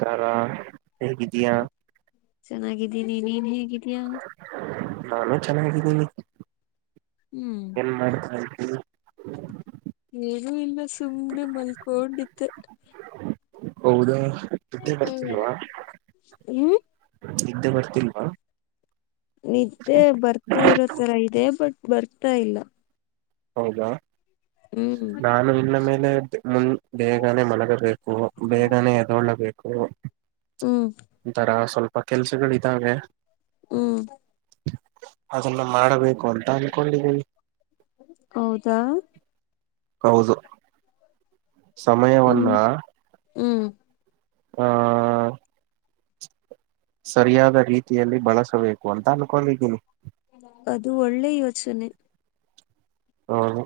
ಕಾರಾರಾ ಹಗಿದ್ದಾ ಚೆನ್ನಾಗಿದ್ದೀನಿ ನೀನ್ ಹೇಗಿದೀ್ಯಾ ನಾನು ಚೆನ್ನಾಗಿದ್ದೀನಿ ಏನ್ ಮಾಡ್ತಿ ಏನುೂ ಇಲ್ಲ ಸುಮ್ನೆ ಮಲ್ಕೊಂಡಿತ್ತು ಹೌದಾ ನೆಡಿ ಬರ್ತಿಲ್ವಾ ಹ್ಮ್ ನೆದ್ದ ಬರ್ತಿಲ್ವಾ ನಿದ್ದೆ ಬರ್ತಾ ಇರೋ ತರ ಇದೆ ಬಟ್ ಬರ್ತಾ ಇಲ್ಲ ಹೌದಾ ಹ್ಮ್ ನಾನು ಇನ್ನ ಮೇಲೆ ಮು ಬೇಗನೆ ಮಲಗಬೇಕು ಬೇಗನೆ ಎದೋೊಳ್ಳಬೇಕು ಹ್ಮ್ ಒಥರ ಸ್ವಲ್ಪ ಕೆಲ್ಸಗಳಿದ್ದಾವೆ ಹ್ಮ್ ಅದನ್ನ ಮಾಡಬೇಕು ಅಂತ ಅನ್ಕೊಂಡಿದೀವಿ ಹೌದಾ ಹೌದು ಸಮಯವನ್ನ ಹ್ಮ್ ಹ್ಮ್ ಹ ಸರಿಯಾದ ರೀತಿಯಲ್ಲಿ ಬಳಸಬೇಕು ಅಂತ ಅನ್ಕೊಂಡಿದ್ದೀನಿ ಅದು ಒಳ್ಳೆ ಯೋಚನೆ ಹೌದು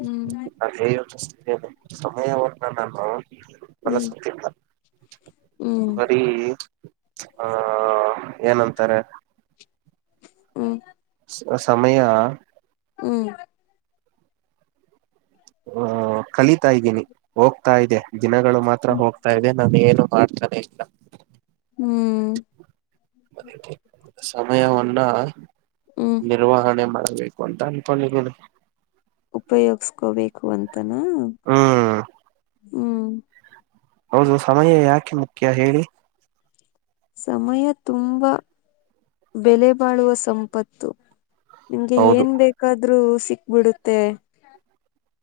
ಹ್ಮ್ ಅಡೆ ಯೋಚಿಸೆನೆ ಸಮಯವ ನಾನು ಹ್ಮ್ ಬಳಸತಿಿಲ್ಲ ಹ್ಮ್ ಬರಿ ಹಾ ಏನಂತಾರೆ ಹ್ಮ ಸಮಯ ಹ್ಮ ಹ ಕಲಿತಾ ಇದ್ದೀನಿ ಹೋಗ್ತಾ ಇದೆ ದಿನಗಳು ಮಾತ್ರ ಹ್ಮ್ ಹೋಗ್ತಾ ಇದೆ ನಾನ ಏನು ಮಾಡ್ತಾನೆ ಇಲ್ಲ ಹ್ಮ್ ಅದಕ್ಕೆ ಸಮಯವನ್ನ ಹ್ಮ್ ನಿರ್ವಹಣೆ ಮಾಡ್ಬೇಕು ಅಂತ ಅನ್ಕೊಂಡಿದ್ದೀನಿ ಉಪಯೋಗಸ್ಕೋಬೇಕು ಅಂತನಾ ಹ್ಮ್ ಹ್ಮ್ ಹೌದು ಸಮಯ ಯಾಕೆ ಮುಖ್ಯ ಹೇಳಿ ಸಮಯ ತುಂಬಾ ಬೆಲೆ ಬಾಳುವ ಸಂಪತ್ತು ನಿಮ್ಗೆ ಹೌದು ಏನ್ ಬೇಕಾದ್ರೂ ಸಿಕ್ಬಿಡುತ್ತೆ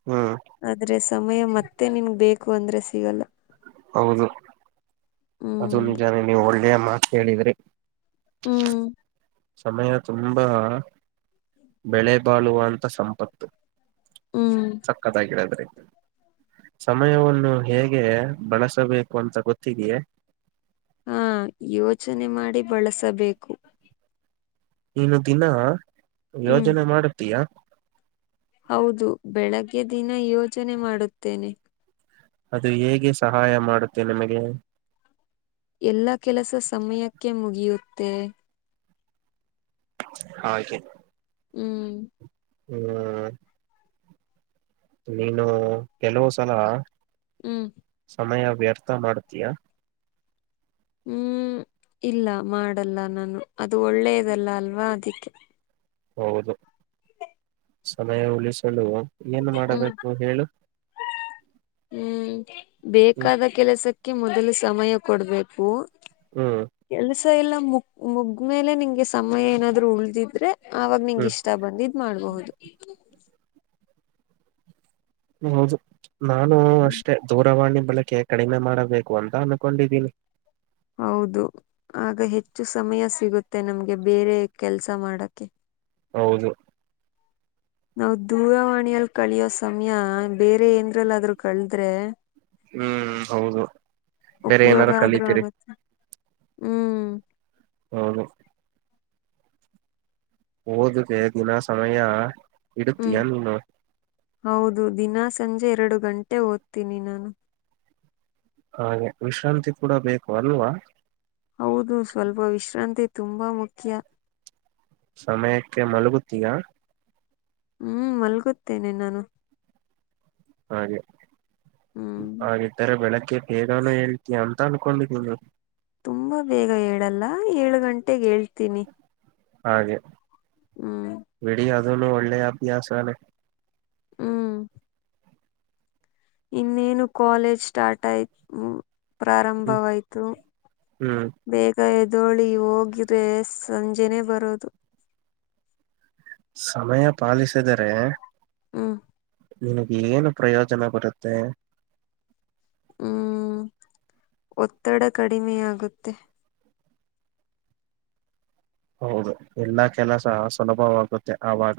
ಹ್ಮ್ ಆದ್ರೆ ಸಮಯ ಮತ್ತೆ ನಿಮಗ್ ಬೇಕು ಅಂದ್ರೆ ಸಿಗಲ್ಲ ಹೌದು ಅದು ಹ್ಮ್ ನಿಜ ನೀವು ಒಳ್ಳೆಯ ಮಾತ ಹೇಳಿದ್ರಿ ಹ್ಮ್ ಸಮಯ ತುಂಬಾ ಬೆಳೆ ಬಾಳುವ ಅಂತ ಸಂಪತ್ತು ಸಕ್ಕತ್ಾಗಿ ಹೇಳಿದ್ರಿ ಹ್ಮ ಸಮಯವನ್ನು ಹೇಗೆ ಬಳಸಬೇಕು ಅಂತ ಗೊತ್ತಿದೆಯೇ ಹಾ ಯೋಚನೆ ಮಾಡಿ ಬಳಸಬೇಕು ನೀನು ದಿನ ಹ್ಮ್ ಯೋಜನೆ ಮಾಡತೀಯಾ ಹೌದು ಬೆಳಗ್ಗೆ ದಿನ ಯೋಜನೆ ಮಾಡುತ್ತೇನೆ ಅದು ಹೇಗೆ ಸಹಾಯ ಮಾಡುತ್ತೆ ನಿಮಗೆ ಎಲ್ಲ ಕೆಲಸ ಸಮಯಕ್ಕೆ ಮುಗಿಯುತ್ತೆ ಹಾಗದುೆ ಹ್ಮ್ ಹ್ಮ್ ನೀನು ಕೆಲವು ಸಲ ಹ್ಮ್ ಸಮಯ ವ್ಯರ್ಥ ಮಾಡತೀಯಾ ಹ್ಮ್ ಇಲ್ಲ ಮಾಡಲ್ಲ ನಾನು ಅದು ಒಳ್ಳೇದಲ್ಲ ಅಲ್ವಾ ಅದಿಕ್ಕೆ ಹೌದು ಸಮಯ ಉಳಿಸಲು ಏನು ಹ್ಮ್ ಮಾಡಬೇಕು ಹೇಳು ಹ್ಮ್ ಹ್ಮ್ ಬೇಕಾದ ಕೆಲಸಕ್ಕೆ ಮೊದಲು ಸಮಯ ಕೊಡ್ಬೇಕು ಹ್ಮ್ ಕೆಲ್ಸ ಎಲ್ಲ ಮು ಮುಗ್ಮೇಲೆ ನಿಂಗೆ ಸಮಯ ಏನಾದ್ೂ ಉಳ್ದಿದ್ರೆ ಆಾಗ ನಿಂಂಗ ಹ್ಮ್ ಇಷ್ಟ ಬಂದ ಇದ್ ಮಾಡ್ಬಹುದು ಹೌದು ನಾನು ಹ್ಮ್ ಅಷ್ಟೇ ದೂರವಾಣಿ ಬಳಕೆ ಕಡಿಮೆ ಮಾಡಬೇಕು ಅಂತ ಅನ್ಕೊಂಡಿದೀನಿ ಹೌದು ಆಗ ಹೆಚ್ಚು ಸಮಯ ಸಿಗುತ್ತೆ ನಮ್ಗೆ ಬೇರೆ ಕೆಲ್ಸ ಮಾಡಕ್ಕೆ ಹೌದು ನಾವು ದೂರವಾಣಿಯಲ್ಲಿ ಕಳಿಯೋ ಸಮಯ ಬೇರೆ ಏಂದ್ರಲ್ಲಾದ್ರೂ ಕಳದ್ರೆ ಹ್ಮ್ ಹೌದು ಬೇರೆ ಉಪಯೋಗ ಏನಾರು ಆದ್ರೂ ಕಲಿತೀರಿ ಆಗತ್ತೆ ಹ್ಮ್ ಹೌದು ಓದಕ ದಿನ ಸಮಯ ಹ್ಮ್ ಇಡತಯಾ ನೀನು ಹೌದು ದಿನಾ ಸಂಜೆ ಎರಡು ಗಂಟೆ ಓದ್ತೀನಿ ನಾನು ಹಾಗೆ ವಿಶ್ರಾಂತಿ ಕೂಡ ಬೇಕು ಅಲ್ವಾ ಹೌದು ಸ್ವಲ್ಪ ವಿಶ್ರಾಂತಿ ತುಂಬಾ ಮುಖ್ಯ ಸಮಯಕ್ಕೆ ಮಲಗುತ್ತೀಯಾ ಹ್ಮ್ ಮಲ್ಗುತ್ತೇನೆ ನಾನು ಹಾಗೆ ಹ್ಮ್ ಹಾಗೆ ತರ ಬೆಳಕಗೆ ತೇದೋನ ಹೇಳ್ತಯ ತಾನುಕೊಳ್ಳ ತುಂಬಾ ಬೇಗ ಹೇಳಲ್ಲ ಏಳು ಗಂಟೆೆಗೆ ಹೇಳ್ತೀನಿ ಹಾಗೆ ಹ್ಮ್ ಇದು ಒಳ್ಳೆಯ ಅಬ್ಯಾಸನೆ. ಹ್ಮ್ ಇನ್ನೇನು ಕೋಲೇಜ್ ಸ್ಟಾರ್ಟ್ ಆಯ್ತು. ಹ್ಮ್ ಪ್ರಾರಂಭವಾಯ್ತು ಹ್ಮ್ ಬೇಗ ಎ [unintelligible] ದೋಳಿ ಹೋಗ್ರೆ ಸಂಜೆನೇ ಬರೋದು. ಸಮಯ ಪಾಲಿಸಿದರೆ. ಹ್ಮ ನಿನಗ್ ಏನು ಪ್ರಯೋಜನ ಬರುತ್ತೆ. ಹ್ಮ್ ಒತ್ತಡ ಕಡಿಮೆ ಆಗುತ್ತೆ. ಹೌದು ಎಲ್ಲಾ ಕೆಲಸ ಸುಲಭವಾಗುತ್ತೆ ಆವಾಗ.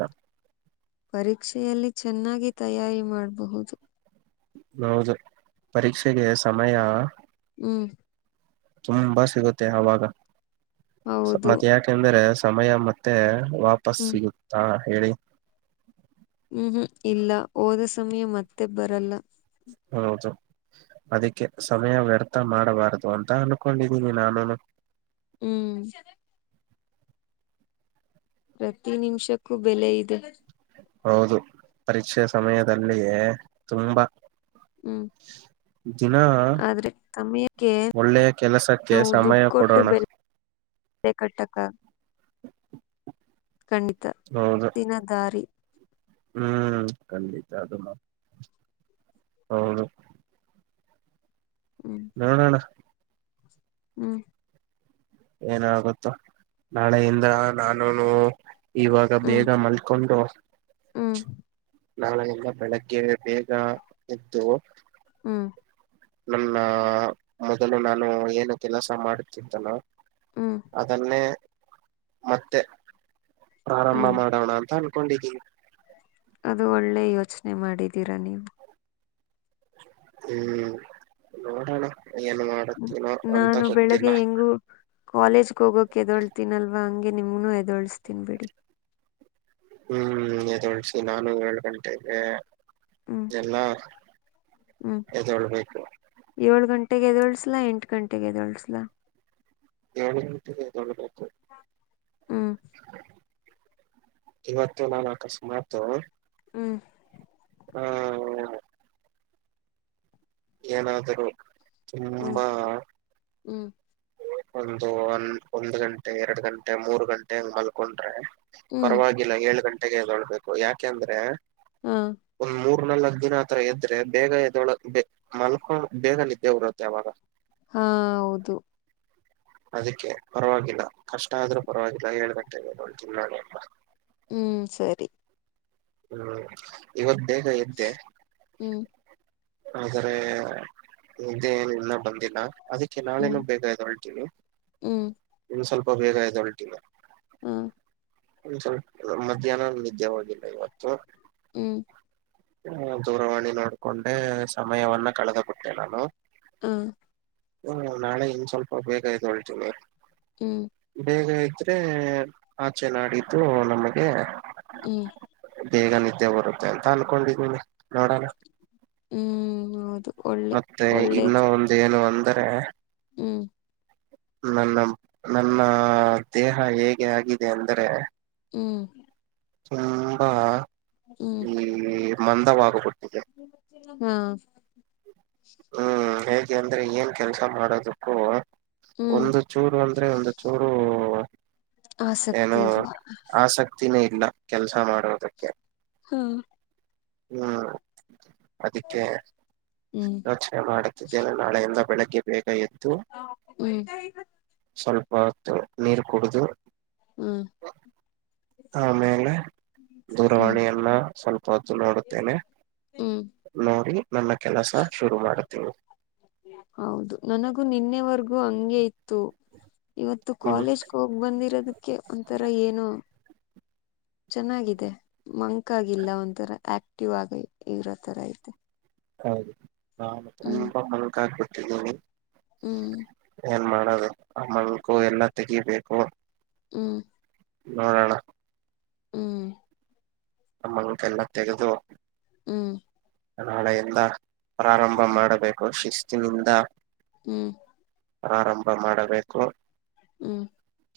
ಪರೀಕ್ಷೆಯಲ್ಲಿ ಚೆನ್ನಾಗಿ ತಯಾರಿ ಮಾಡಬಹುದು. ಹೌದು ಪರೀಕ್ಷೆಗೆ ಸಮಯ. ಹ್ಮ್ ತುಂಬಾ ಸಿಗುತ್ತೆ ಅವಾಗ ಹೌದು ಮತ್ತೆ ಯಾಕೆಂದ್ರೆ. ಸಮಯ ಮತ್ತೆ ವಾಪಸ್ ಹ್ಮ್ ಸಿಗುತ್ತಾ ಹೇಳಿ. ಹ್ಮ್ ಹ್ಮ್ ಇಲ್ಲ ಹೋದ ಸಮಯ ಮತ್ತೆ ಬರಲ್ಲ. ಹೌದು. ಅದಕ್ಕೆ ಸಮಯ ವ್ಯರ್ಥ ಮಾಡಬಾರದು ಅಂತ ಅನ್ಕೊಂಡಿದ್ದೀನಿ ನಾನುನು. ಹ್ಮ್ ಪ್ರತಿ ನಿಮಿಷಕ್ಕೂ ಬೆಲೆ ಇದೆ. ಹೌದು ಪರೀಕ್ಷೆ ಸಮಯದಲ್ಲಿಯೇ ತುಂಬಾ. ಹ್ಮ್ ದಿನ ಆದ್ರೆ ಸಮಯಕ್ಕೆ ಒಳ್ಳೆಯ ಕೆಲಸಕ್ಕೆ ನಾವು ಸಮಯ ದುಡ್ಡು ಕೊಟ್ಟು ಕೊಡೋಣ ಬೆಲೆ. ಕಟ್ಟಕ್ ಆ ಖಂಡಿತ ಹೌದು ದಿನ ದಾರಿ. ಹ್ಮ್ ಖಂಡಿತ ಅದು ಹೌದು. ಹ್ಮ್ ನೋಡಣ್ಣ. ಹ್ಮ್ ಏನ ಆಾಗುತ್ತ ನಾಳೆಯಿಂದ ನಾನುನು. ಇವಾಗ ಹ್ಮ್ ಬೇಗ ಮಲ್ಕೊಂಡು. ಹ್ಮ್ ನಾಳೆಯಿಂದ ಬೆಳಗ್ಗೆ ಬೇಗ ಎದ್ದು. ಹ್ಮ್ ನನ್ನ ಮೊದಲು ನಾನು ಏನು ಕೆಲಸ ಮಾಡುತ್ತಿದ್ದನೊ. ಹ್ಮ್ ಅದನ್ನೇ ಮತ್ತೆ. ಪ್ರಾರಂಭ ಹ್ಮ್ ಮಾಡೋಣ ಅಂತ ಅನ್ಕೊಂಡಿದ್ದಿನಿ. ಅದು ಒಳ್ಳೆ ಯೋಚನೆ ಮಾಡಿದ್ದೀರಾ ನೀವು. ಹ್ಮ್ ನೋಡಣ. ನಾನು ಬೆಳಗ್ಗೆ ಹೆಂಗು ಕಾಲೇಜ್ಗೆ ಹೋಗೋಕ್ ಎದೊಳ್ತೀನಲ್ವಾ ಹಂಗೆ. [unintelligible] ಗೆ ನಿಮ್ಮನ್ನು ಎದೋಳ್ಸುತೀನ್ ಬಿಡಿ. ಹ್ಮ್ ಎದುಳ್ಸಿ ನಾನು ಏಳ್ ಗಂಟೆಗೆ. ಹ್ಮ್ ಎಲ್ಲಾ ಎದೋಳ್ಬೇಕು. ಗಂಟೆಗೆದೋಳ್ಸಲ ಎಂಟು ಗಂಟೆಗೆ ಎದೋಳ್ಸಲ. ಯೋಳ್ ಗಂಟೆಗೆ ಎದ್ದೇಳೋದು. ಹ್ಮ ಇವತ್ತು ನಾ ಆಕಸ್ಮತ್. ಹ್ಮ್ ಹ್ಮ ಏನಾದರೂ ಹ್ಮ್ ತುಂಬಾ. ಹ್ಮ್ ಒಂದು ಒ ಒಂದ್ ಗಂಟೆ ಎರಡ್ ಗಂಟೆ ಮೂರ್ ಗಂಟೆಗ ಮಲ್ಕೊಂಡ್ರೆ. ಹ್ಮ್ ಪರವಾಗಿಲ್ಲ ಏಳು ಗಂಟೆಗೆ ಎದೊಳ್ಬೇಕು ಯಾಕೆಂದ್ರೆ ಹಾ ಒಂದ್ ಮೂ ನಲ್ಲ ದಿನ ಹತ್ರರ ಎದ್ರೆ ಬೇಗ ಎದೊಳ ಮಲ್ಕೊಂಡ ಬೇಗ ನಿದ್ದೆ ಉರುತ್ತೆ ಅವಾಗ ಹಾ ಹೌದು ಅದಕ್ಕೆ ಪರವಾಗಿಲ್ಲ ಕಷ್ಟ ಆದ್ರೂ ಪರವಾಗಿಲ್ಲ ಹೇಳ್ಬೇಕಟ್ಟ ನೋಡ್ ತಿನ್ ನಾನ ಅಲ್ಲ ಹ್ಮ್ ಸರಿ ಹ್ಮ್ ಇವತ್ತು ಬೇಗ ಎದ್ದೆ ಹ್ಮ್ ಆದ್ರ ಇದ್ದೆ ಏನ್ ಇನ್ನ ಬಂದಿಲ್ಲ ಅದಕ್ಕೆ ನಾಳೇನು ಹ್ಮ್ ಬೇಗ ಅ ಹೊಳ್ತೀನಿ ಹ್ಮ್ ಸ್ವಲ್ಪ ಬೇಗ ಆಯದೆ ಹೊಲ್ಟಗ ಹಾ ಸ್ವಲ್ಪ ಮಧ್ಯಾಹ್ನ ನಿದ್ದೆ ಹೋಗಿಲ್ಲ ಇವತ್ತು ಹ್ಮ್ ಹ ದೂರವಾಣಿ ನೋಡ್ಕೊಂಡೆ ಸಮಯವನ್ನ ಕಳೆದ ಬಿಟ್ಟೆ ನಾನು ಹ ಹ್ಮ ನಾಳೆ ಇನ್ ಸ್ವಲ್ಪ ಬೇಕಾಯ್ತು ಹೊಳ್ತ ನೀ ಹ್ಮ್ ಹೇಗ ಇದ್ರೆ ಆಚೆ ನಡಿದ್ದು ನಮಗೆ ಹ್ಮ್ ಬೇಗ ನಿದ್ದೆ ಬರುತ್ತೆ ಅಂತ ಅನ್ಕೊಂಡಿದನಿ ಹ್ಮ್ ಹೌದು ಒಳ್ಳೆ ಮತ್ತೆ ಇನ್ನ ಒಳ್ಳೇದು ಒಂದ ಏನು ಅಂದ್ರೆ ಹ್ಮ್ ನನ್ನ ನನ್ನ ದೇಹ ಹೇಗೆ ಆಗಿದೆ ಅಂದ್ರೆ ಹ್ಮ್ ತುಂಬಾ ಹ್ಮ್ ಈ ಮಂದವಾಗಬಿಟ್ಟು ಹಾ ಹ್ಮ್ ಹೇಗೆ ಅಂದ್ರೆ ಏನ್ ಕೆಲ್ಸ ಮಾಡೋದಕ್ಕೂ ಹ್ಮ್ ಒಂದು ಚೂರು ಅಂದ್ರೆ ಒಂದು ಚೂರು ಏನೋ ಆಸಕ್ತಿ ಇಲ್ಲಿ ಆಸಕ್ತಿನೇ ಇಲ್ಲ ಕೆಲ್ಸ ಮಾಡೋದಕ್ಕೆ ಹಾ ಹ್ಮ್ ಅದಕ್ಕೆ ಹ್ಮ್ ಯೋಚನೆ ಮಾಡುತ್ತಿದ್ದೇನೆ ನಾಳೆಯಿಂದ ಬೆಳಗ್ಗೆ ಬೇಗ ಇ ಹ್ಮ್ ಸ್ವಲ್ಪ ಹೊತ್ತು ನೀರು ಕುಡಿದು ಹ್ಮ್ ಹ್ಮ್ ಆಮೇಲೆ ದೂರವಾಣಿಯನ್ನ ಸ್ವಲ್ಪ ನೋಡುತ್ತೇನೆ ಹ್ಮ್ ನೋಡಿ ನನ್ನ ಕೆಲಸ ಶುರು ಮಾಡತೀನಿ ಹೌದು ನನಗೂ ನಿನ್ನೆವರ್ಗೂ ಹಂಗೆ ಇತ್ತು ಇವತ್ತು ಹ್ಮ್ ಕಾಲೇಜ್ಗೆ ಹೋಗ್ ಬಂದಿರೋದಕ್ಕೆ ಒಂಥರ ಏನು ಚೆನ್ನಾಗಿದೆ ಮಂಕ ಆಗಲ್ಲ ಒಥರ ಆಕ್ ವಾಗ ಇರೋ ತರ ಐತೆ ಹೌದು ನಾನು ಹ್ಮ್ ತುಂಬಾ ಮಕಾಬಟ್ಟಿದ್ದಿ ಹ್ಮ್ ಏನ್ ಮಾಡದು ಆ ಮಕು ಎಲ್ಲಾ ತೆಗಿಬೇಕು ಹ್ಮ್ ನೋಡಣ ಹ್ಮ್ ನಮ್ಮಗೆ ಎಲ್ಲ ತೆಗೆದು ಹ್ಮ್ ನಾಳೆಯಿಂದ ಪ್ರಾರಂಭ ಮಾಡಬೇಕು ಶಿಸ್ತಿನಿಂದ ಹ್ಮ್ ಆರಂಭ ಮಾಡಬೇಕು ಹ್ಮ್.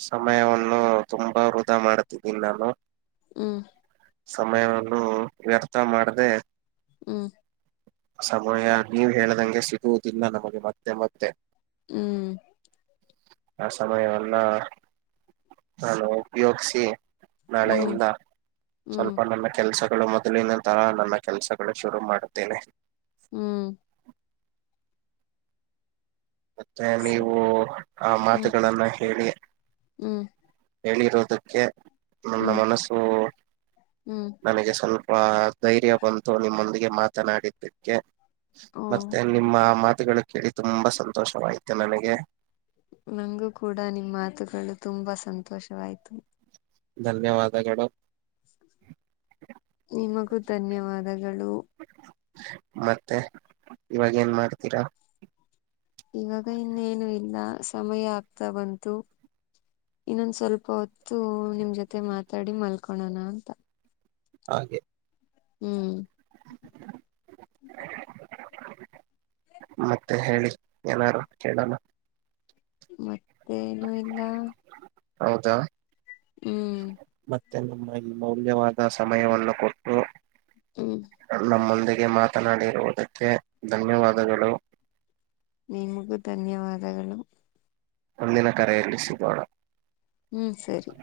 ಸಮಯವನ್ನು ತುಂಬಾ ವೃಧಾ ಮಾಡ್ತಿದ್ದೀನಿ ನಾನು. ಹ್ಮ್. ಸಮಯವನ್ನು ವ್ಯರ್ಥ ಮಾಡದೆ ಹ್ಮ್. ಸಮಯ ನೀವ್ ಹೇಳದಂಗೆ ಸಿಗುವುದಿಲ್ಲ ನಮಗೆ ಮತ್ತೆ ಮತ್ತೆ. ಹ್ಮ್. ಆ ಸಮಯವನ್ನ ನಾನು ಉಪಯೋಗ್ಸಿ ಹ್ಮ್ ನಾಳೆಯಿಂದ ಹ್ಮ್ ಹ್ಮ್ ಸ್ವಲ್ಪ ನನ್ನ ಕೆಲ್ಸ ಗಳು ಮೊದಲಿನ ತರ ನನ್ನ ಕೆಲಸಗಳು ಶುರು ಮಾಡುತ್ತೇನೆ. ಹ್ಮ್. ಮತ್ತೆ ನೀವು ಆ ಹ್ಮ್ ಮಾತುಗಳನ್ನ ಹೇಳಿ ಹ್ಮ್ ಹೇಳಿರುದಕ್ಕೆ ನನ್ನ ಹ್ಮ್ ಮನಸ್ಸು ಹ್ಮ್ ನನಗೆ ಸ್ವಲ್ ಪ ಧೈರ್ಯ ಬಂತು ನಿಮ್ಮೊಂದಿಗೆ ಮಾತನಾಡಿದ್ದಕ್ಕೆ ಓ ಮತ್ತೆ ನಿಮ್ಮ ಆ ಮಾ ತುಗಳು ಕೇಳಿ ತುಂಬಾ ಸಂತೋಷವಾಯ್ತು ನನಗೆ. ನಂಗೂ ಕೂಡ ನಿಮ್ ಮಾತುಗಳು ತುಂಬಾ ಸಂತೋಷವಾಯ್ತು. ಧನ್ಯವಾದಗಳು. ನಿಮಗೂ ಧನ್ಯವಾದಗಳು. ಮತ್ತೆ ಇವಾಗೇನ್ ಮಾಡ್ತೀರಾ. ಇವಾಗ ಇನ್ನೇನು ಇಲ್ಲ ಸಮಯ ಆಗ್ತಾ ಬಂತು. ಇನ್ನೊಂದ್ ಸ್ವಲ್ಪ ಹೊತ್ತು ನಿಮ್ ಜೊತೆ ಮಾತಾಡಿ ಮಲ್ಕೊಳೋಣ ಅಂತ. ಹಾಗೆ. ಹ್ಮ್. ಮತ್ತೆ ಹೇಳಿ ಏನಾರು ಕೇಳೋಣ. ಮತ್ತೇನು ಇಲ್ಲ. ಹೌದಾ. ಹ್ಮ್. ಮತ್ತೆ ನಿಮ್ಮ ಅಮೂಲ್ಯವಾದ ಸಮಯವನ್ನು ಕೊಟ್ಟು ಹ್ಮ್ ನಮ್ [unintelligible] ಗೆ ಮಾತನಾಡಿರುವುದಕ್ಕೆ ಧನ್ಯವಾದಗಳು. ನಿಮಗೂ ಧನ್ಯವಾದಗಳು. ಮುಂದಿನ ಕರೆಯಲ್ಲಿ ಸಿಗೋಣ. ಹ್ಮ್ ಸರಿ.